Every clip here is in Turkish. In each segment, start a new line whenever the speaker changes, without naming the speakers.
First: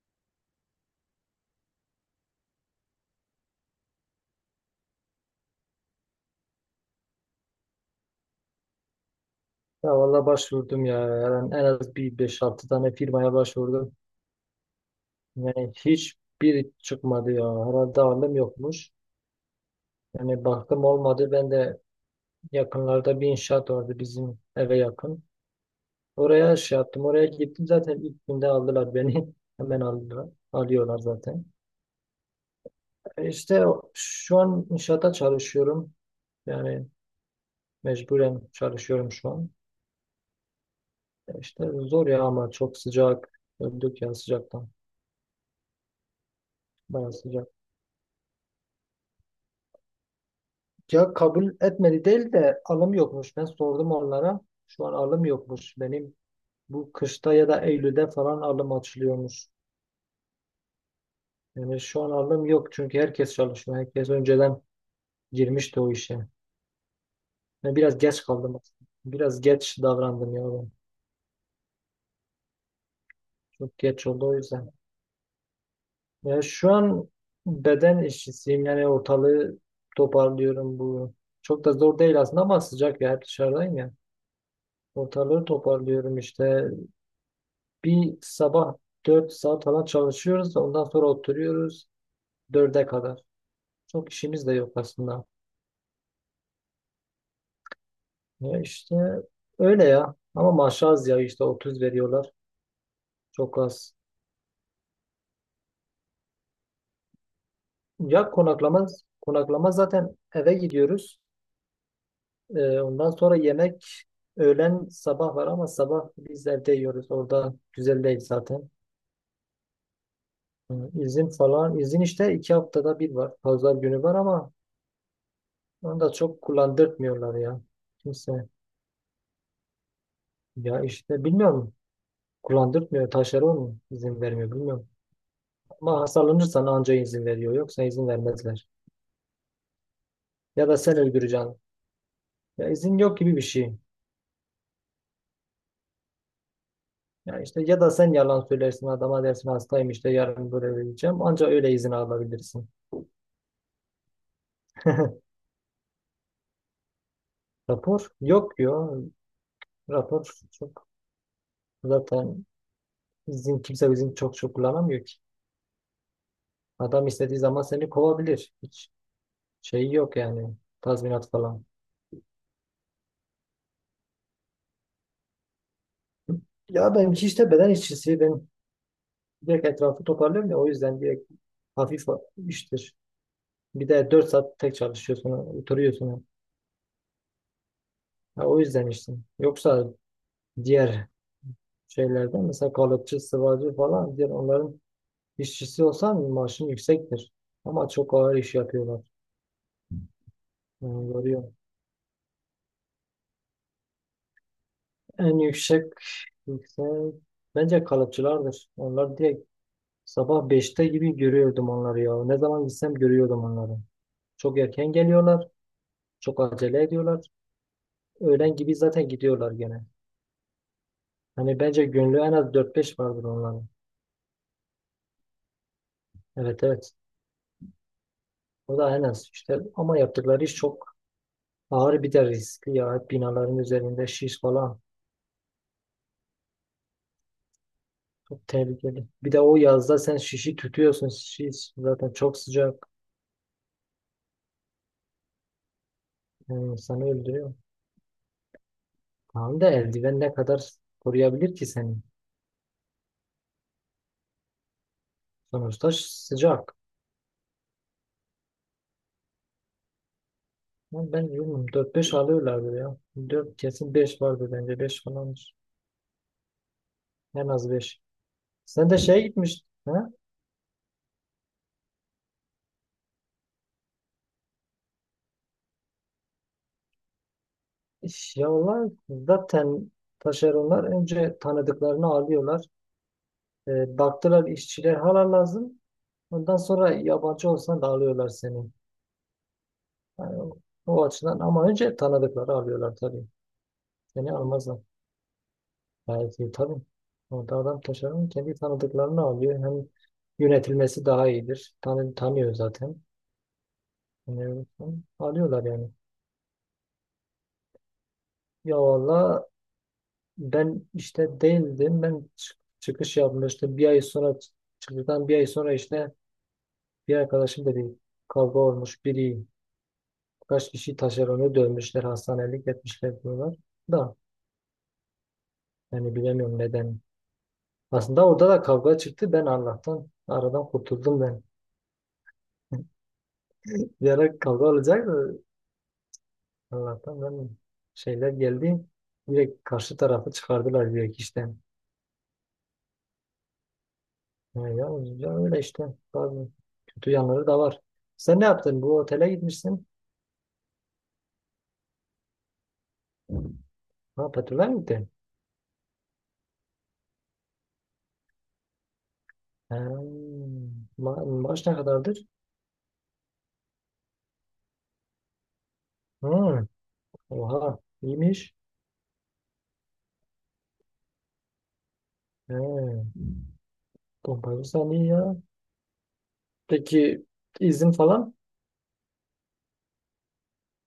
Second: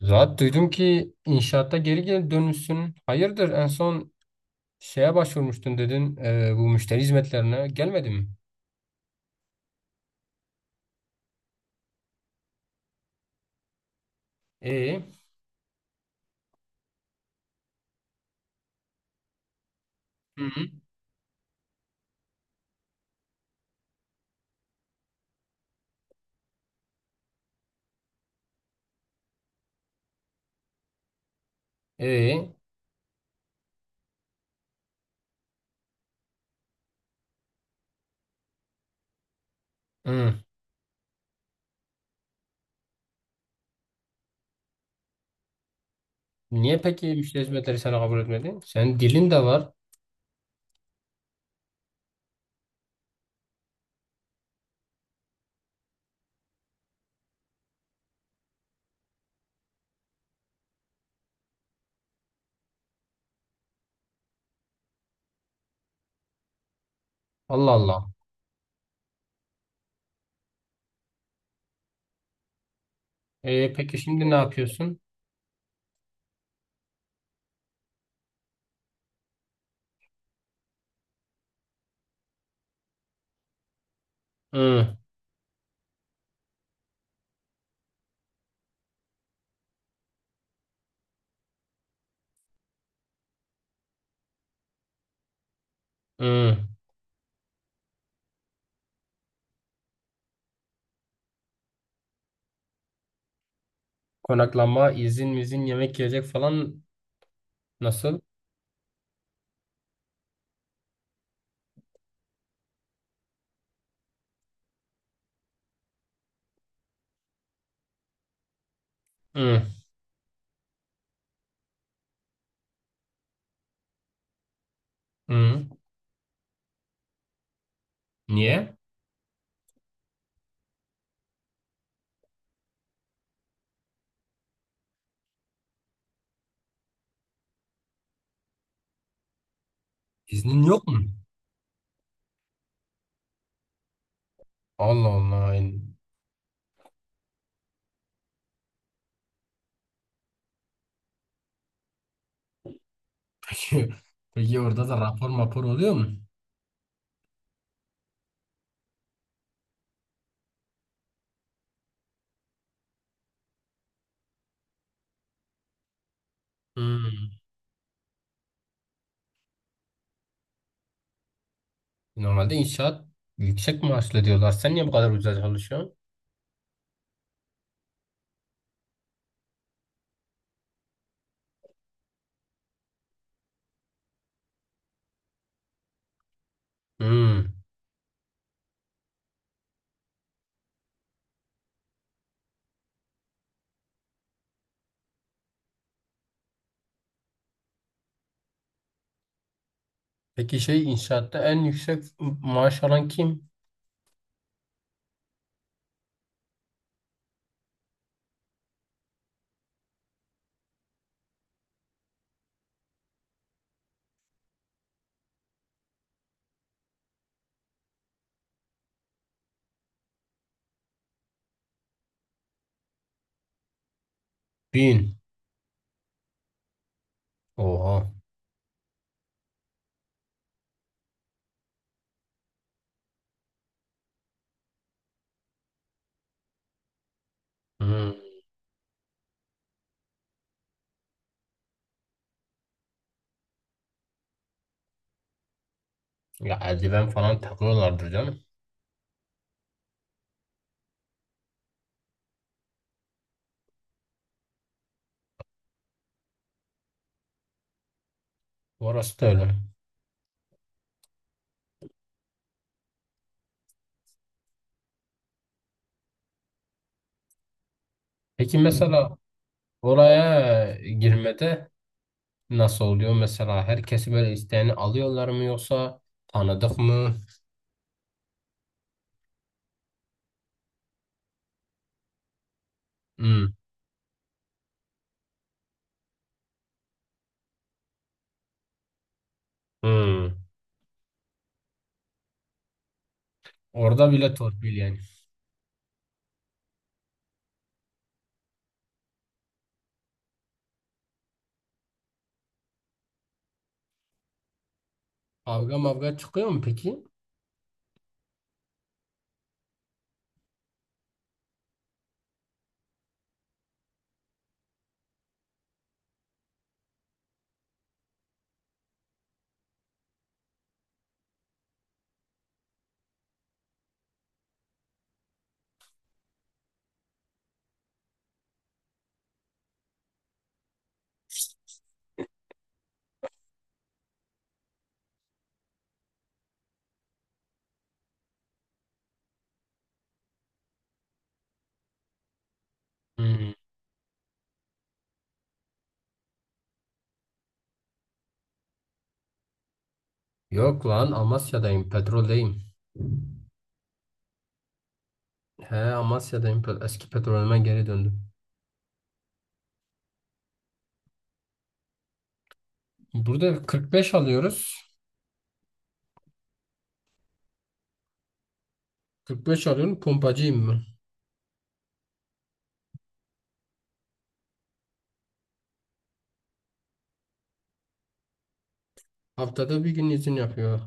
Zaten duydum ki inşaatta geri geri dönmüşsün. Hayırdır en son şeye başvurmuştun dedin bu müşteri hizmetlerine. Gelmedi mi?
Ya valla başvurdum ya. Yani en az bir beş altı tane firmaya başvurdum.
E,
Yani hiçbir çıkmadı ya. Herhalde alım yokmuş.
hı
Yani
hı.
baktım olmadı. Ben de yakınlarda bir inşaat vardı bizim eve yakın. Oraya şey yaptım. Oraya gittim zaten ilk günde aldılar beni. Hemen aldılar. Alıyorlar zaten.
E,
İşte şu an inşaata çalışıyorum. Yani mecburen çalışıyorum şu an.
hı.
İşte zor ya ama çok sıcak. Öldük ya sıcaktan.
Niye peki
Bayağı
müşteri
sıcak.
hizmetleri seni kabul etmedi? Senin dilin de var.
Ya kabul etmedi değil de alım yokmuş. Ben sordum onlara. Şu an alım yokmuş. Benim bu kışta ya da Eylül'de falan alım açılıyormuş. Yani şu an alım yok çünkü herkes çalışıyor. Herkes önceden girmişti o işe.
Allah
Ben biraz
Allah.
geç kaldım aslında. Biraz geç davrandım ya ben.
E,
Çok
peki
geç oldu
şimdi ne
o yüzden.
yapıyorsun?
Ya şu an beden işçisiyim. Yani ortalığı toparlıyorum bu. Çok da zor değil aslında ama sıcak ya. Hep dışarıdayım ya.
Hı,
Ortalığı toparlıyorum işte. Bir sabah 4 saat falan çalışıyoruz. Ondan sonra oturuyoruz 4'e kadar. Çok işimiz de yok aslında.
hı.
Ya işte öyle ya. Ama maaş az ya işte 30 veriyorlar. Çok az.
Konaklama, izin, mizin, yemek yiyecek falan nasıl?
Ya konaklama, konaklama zaten eve gidiyoruz. Ondan sonra yemek öğlen sabah var ama sabah biz evde yiyoruz. Orada güzel değil zaten.
Hı,
Ee, İzin falan. İzin işte iki haftada bir var. Pazar günü var ama
hı.
onu da çok kullandırtmıyorlar ya. Kimse.
Niye?
Ya işte bilmiyorum. Kullandırmıyor. Taşları mu izin vermiyor. Bilmiyorum. Ama hastalanırsan anca izin veriyor. Yoksa izin vermezler.
İznin
Ya da
yok
sen
mu?
öldüreceksin. Ya izin yok gibi bir şey.
Allah Allah.
Ya işte ya da sen yalan söylersin adama dersin hastayım işte yarın böyle öleceğim. Anca öyle izin alabilirsin.
Peki, peki, orada da rapor mapor oluyor mu?
Rapor yok diyor. Rapor çok zaten kimse izin çok çok kullanamıyor ki. Adam
Hmm.
istediği zaman seni kovabilir. Hiç şeyi yok yani. Tazminat falan.
Normalde inşaat yüksek maaşlı diyorlar. Sen niye bu kadar ucuza çalışıyorsun?
Ya benimki işte beden işçisi. Ben direkt etrafı toparlıyor ya o yüzden direkt hafif iştir. Bir de 4 saat tek çalışıyorsun, oturuyorsun.
Hmm.
Ha, o yüzden işte. Yoksa diğer şeylerde mesela kalıpçı, sıvacı falan diğer onların işçisi olsan maaşın yüksektir. Ama çok ağır iş yapıyorlar.
Peki şey
Yani
inşaatta
yoruyor.
en yüksek maaş alan kim?
En yüksek bence kalıpçılardır. Onlar direkt sabah beşte gibi görüyordum onları ya. Ne zaman gitsem görüyordum onları. Çok erken geliyorlar, çok acele ediyorlar. Öğlen gibi zaten gidiyorlar gene. Hani bence gönlü en az dört beş vardır onların.
Bin.
Evet evet.
Oha.
O da en az işte. Ama yaptıkları iş çok ağır bir de riskli ya. Hep binaların üzerinde şiş falan.
Hmm.
Çok tehlikeli. Bir de o yazda sen şişi tutuyorsun. Şiş zaten çok sıcak.
Ya
Yani insanı
eldiven falan
öldürüyor.
takıyorlardır canım.
Tamam da eldiven ne kadar koruyabilir ki seni? Sonuçta sıcak.
Orası da öyle.
Ama ben bilmiyorum. 4-5 alıyorlardır ya. 4 kesin 5 vardır bence. Beş falandır. En az 5.
Peki
Sen de
mesela
şeye gitmiş. He?
oraya girmede nasıl oluyor? Mesela herkesi böyle isteğini alıyorlar mı yoksa tanıdık mı?
Ya onlar zaten taşeronlar önce tanıdıklarını alıyorlar.
Hmm.
E, baktılar işçiler hala lazım. Ondan sonra yabancı olsan da alıyorlar seni.
Hmm.
Yani o, o açıdan ama önce tanıdıkları alıyorlar tabii.
Orada
Seni
bile torpil
almazlar.
yani.
Gayet iyi tabii. Orada adam taşeron kendi tanıdıklarını alıyor. Hem yönetilmesi daha iyidir. Tanıyor zaten. Yani, alıyorlar
Kavga
yani.
mavga çıkıyor mu peki?
Ya valla ben işte değildim. Ben çıkış yapmıştım. Bir ay sonra çıktıktan bir ay sonra işte bir arkadaşım dedi kavga olmuş biri kaç kişi taşeronu dövmüşler hastanelik etmişler diyorlar da yani bilemiyorum neden. Aslında orada da kavga çıktı. Ben Allah'tan aradan kurtuldum ben. Bir ara kavga olacaktı. Allah'tan ben şeyler geldi. Direkt karşı tarafı çıkardılar direkt işten.
Hmm.
Yani ya, ya öyle işte. Bazı kötü yanları da var. Sen ne yaptın? Bu otele gitmişsin.
Yok lan Amasya'dayım, petroldeyim.
Ha petrole mi gitti?
He, Amasya'dayım. Eski petrolüme geri döndüm.
Ha, maaş ne kadardır?
Burada 45 alıyoruz.
Hı, oha iyiymiş.
45 alıyorum. Pompacıyım mı?
He, pompacı sen iyi ya. Peki izin falan?
Haftada bir gün izin yapıyor.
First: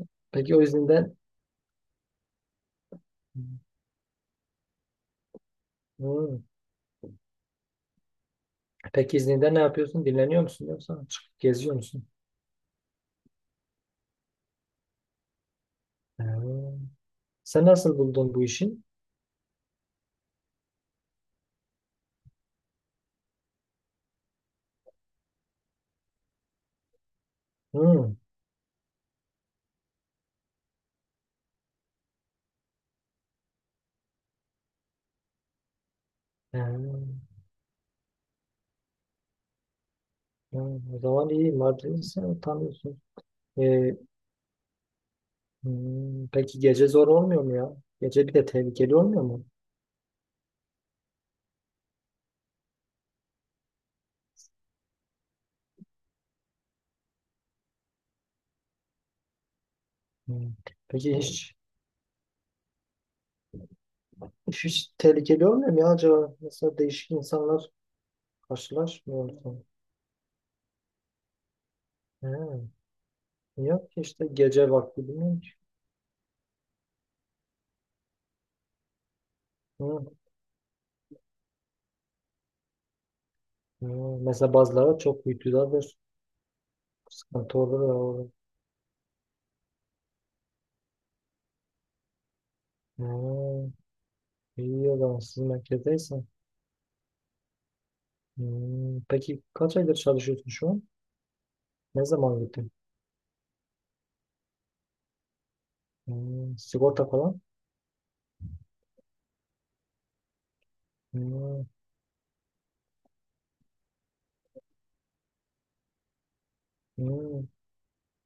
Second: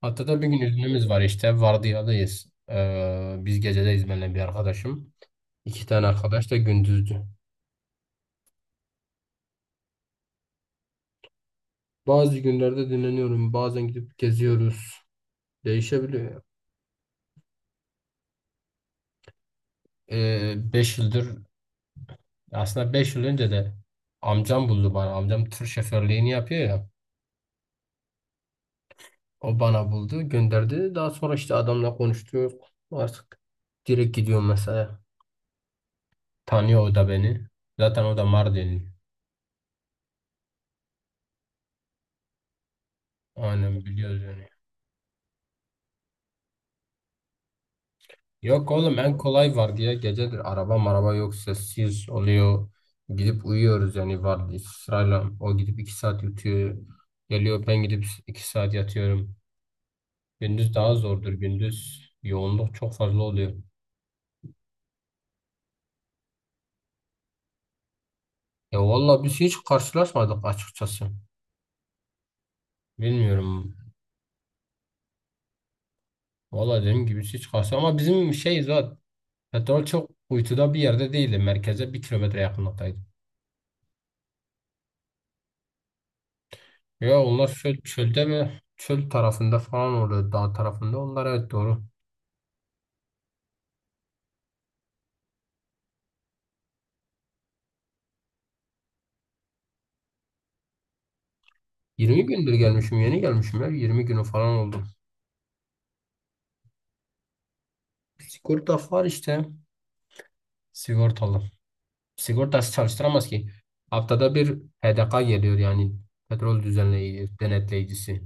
Haftada bir
Peki
gün
o
iznimiz
izinden.
var işte. Vardiyadayız. Biz gecedeyiz benimle bir arkadaşım. İki tane
Hı.
arkadaş da gündüzdü.
Peki izninde ne yapıyorsun? Dinleniyor musun yoksa çıkıp geziyor musun?
Bazı günlerde dinleniyorum. Bazen gidip geziyoruz. Değişebiliyor.
He. Sen nasıl buldun bu işi?
5 yıldır aslında 5 yıl önce de amcam buldu bana. Amcam tır şoförlüğünü yapıyor ya.
Hı.
O bana buldu, gönderdi. Daha sonra işte adamla konuştuk. Artık direkt gidiyorum mesela.
He.
Tanıyor o
Hı.
da beni. Zaten o da Mardinli.
O zaman iyi. Mardin'i sen tanıyorsun.
Aynen
E,
biliyoruz yani.
hı. Peki gece zor olmuyor mu ya? Gece bir de
Yok
tehlikeli
oğlum, en
olmuyor mu?
kolay var diye gecedir, araba maraba yok, sessiz oluyor. Gidip uyuyoruz yani, var sırayla. O gidip 2 saat yutuyor. Geliyor, ben gidip 2 saat yatıyorum.
Hı.
Gündüz daha
Peki
zordur
hiç
gündüz. Yoğunluk çok fazla oluyor.
hiç tehlikeli olmuyor mu ya acaba? Mesela değişik insanlar
Ya vallahi biz hiç
karşılaşmıyorsun.
karşılaşmadık açıkçası.
He.
Bilmiyorum.
Yok ki işte gece vakti bilmiyorum ki.
Valla dediğim gibi hiç karşı ama bizim şey zaten, petrol
Hı.
çok kuytuda bir yerde değildi. Merkeze 1 kilometre yakınlıktaydı.
Hı. Mesela bazıları çok uykudadır.
Ya onlar
Sıkıntı olur ya
çölde
orada.
mi? Çöl tarafında falan, orada dağ tarafında. Onlar evet doğru.
Hı. İyi o zaman siz merkezdeysen. Hı. Peki kaç aydır çalışıyorsun şu an? Ne
20
zaman
gündür
gittin?
gelmişim, yeni gelmişim ya. 20 günü falan oldu.
Hı. Sigorta falan?
Sigorta var işte. Sigortalı.
Hı.
Sigortası çalıştıramaz ki. Haftada bir HDK geliyor, yani petrol düzenleyici,
Hı.
denetleyicisi.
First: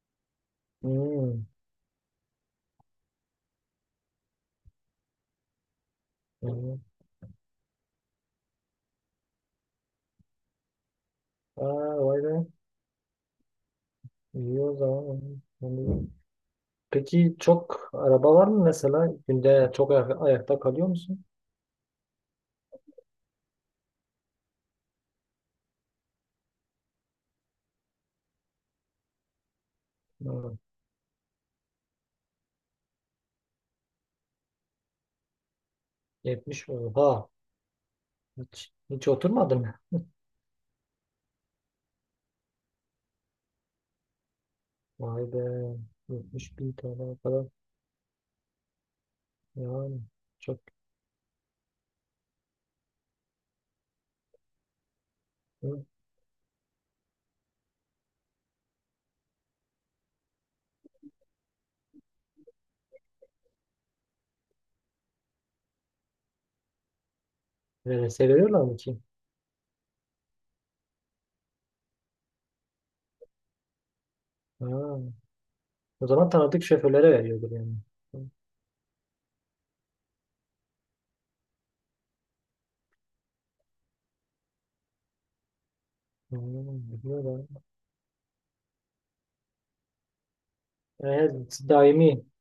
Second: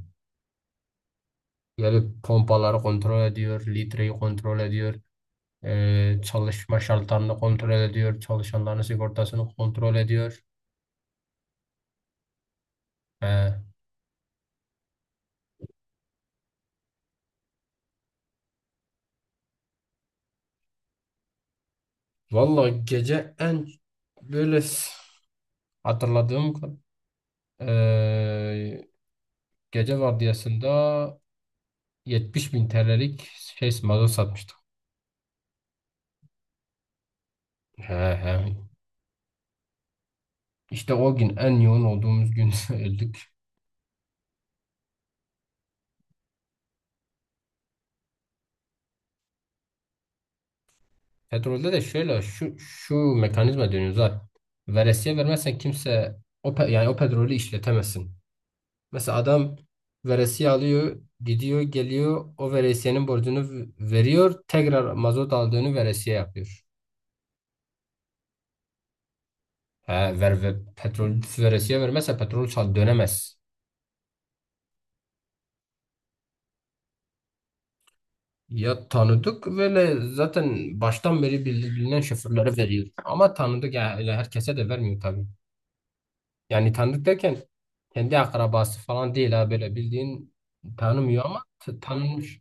Hı.
Gelip pompaları kontrol ediyor, litreyi kontrol ediyor.
Hı.
Çalışma şartlarını kontrol ediyor. Çalışanların sigortasını kontrol ediyor.
Aa, vay be.
He.
İyi o zaman. Hı. Peki çok araba var mı mesela? Günde çok ayakta kalıyor musun?
Vallahi gece en böyle hatırladığım ee, gece
Hmm,
vardiyasında 70 bin TL'lik şey mazot satmıştık.
70 oha.
He he.
Hiç oturmadın mı?
İşte o gün en yoğun olduğumuz gün öldük.
Vay be. 70 bin TL falan. Yani çok.
Petrolde de şöyle şu şu mekanizma dönüyor zaten. Veresiye vermezsen
Hı.
kimse yani o petrolü işletemezsin. Mesela adam veresiye alıyor, gidiyor, geliyor, o veresiyenin borcunu veriyor, tekrar mazot aldığını veresiye yapıyor.
Verese veriyorlar mı ki?
He, petrol veresiye vermezse petrol çal dönemez.
Ha. O zaman tanıdık şoförlere veriyordur yani. Hı.
Ya tanıdık böyle zaten baştan beri bilinen şoförlere veriyor. Ama tanıdık ya, öyle herkese de vermiyor tabii. Yani
Hmm,
tanıdık derken
bilmiyorum.
kendi akrabası falan değil, ha, böyle bildiğin tanımıyor ama
Evet, daimi.
tanınmış.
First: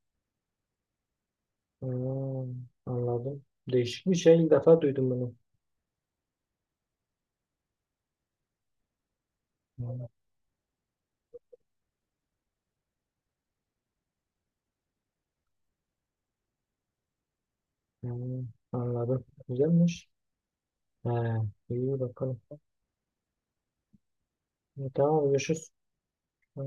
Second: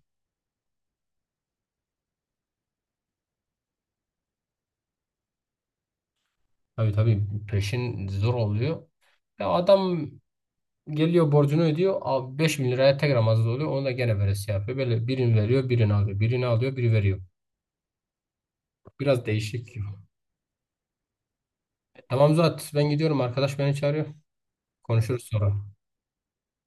Hmm, anladım. Değişik bir şey. İlk defa duydum bunu.
Tabii tabii, peşin zor oluyor. Ya
Hmm,
adam geliyor, borcunu ödüyor. Abi 5 bin liraya tekrar mazot oluyor. Onu da gene veresi yapıyor. Böyle birini veriyor, birini alıyor. Birini alıyor, biri veriyor.
hmm, anladım.
Biraz değişik gibi.
Güzelmiş. He, iyi
E, tamam
bakalım.
Zuhat, ben gidiyorum. Arkadaş beni çağırıyor.
E,
Konuşuruz
tamam,
sonra.
görüşürüz.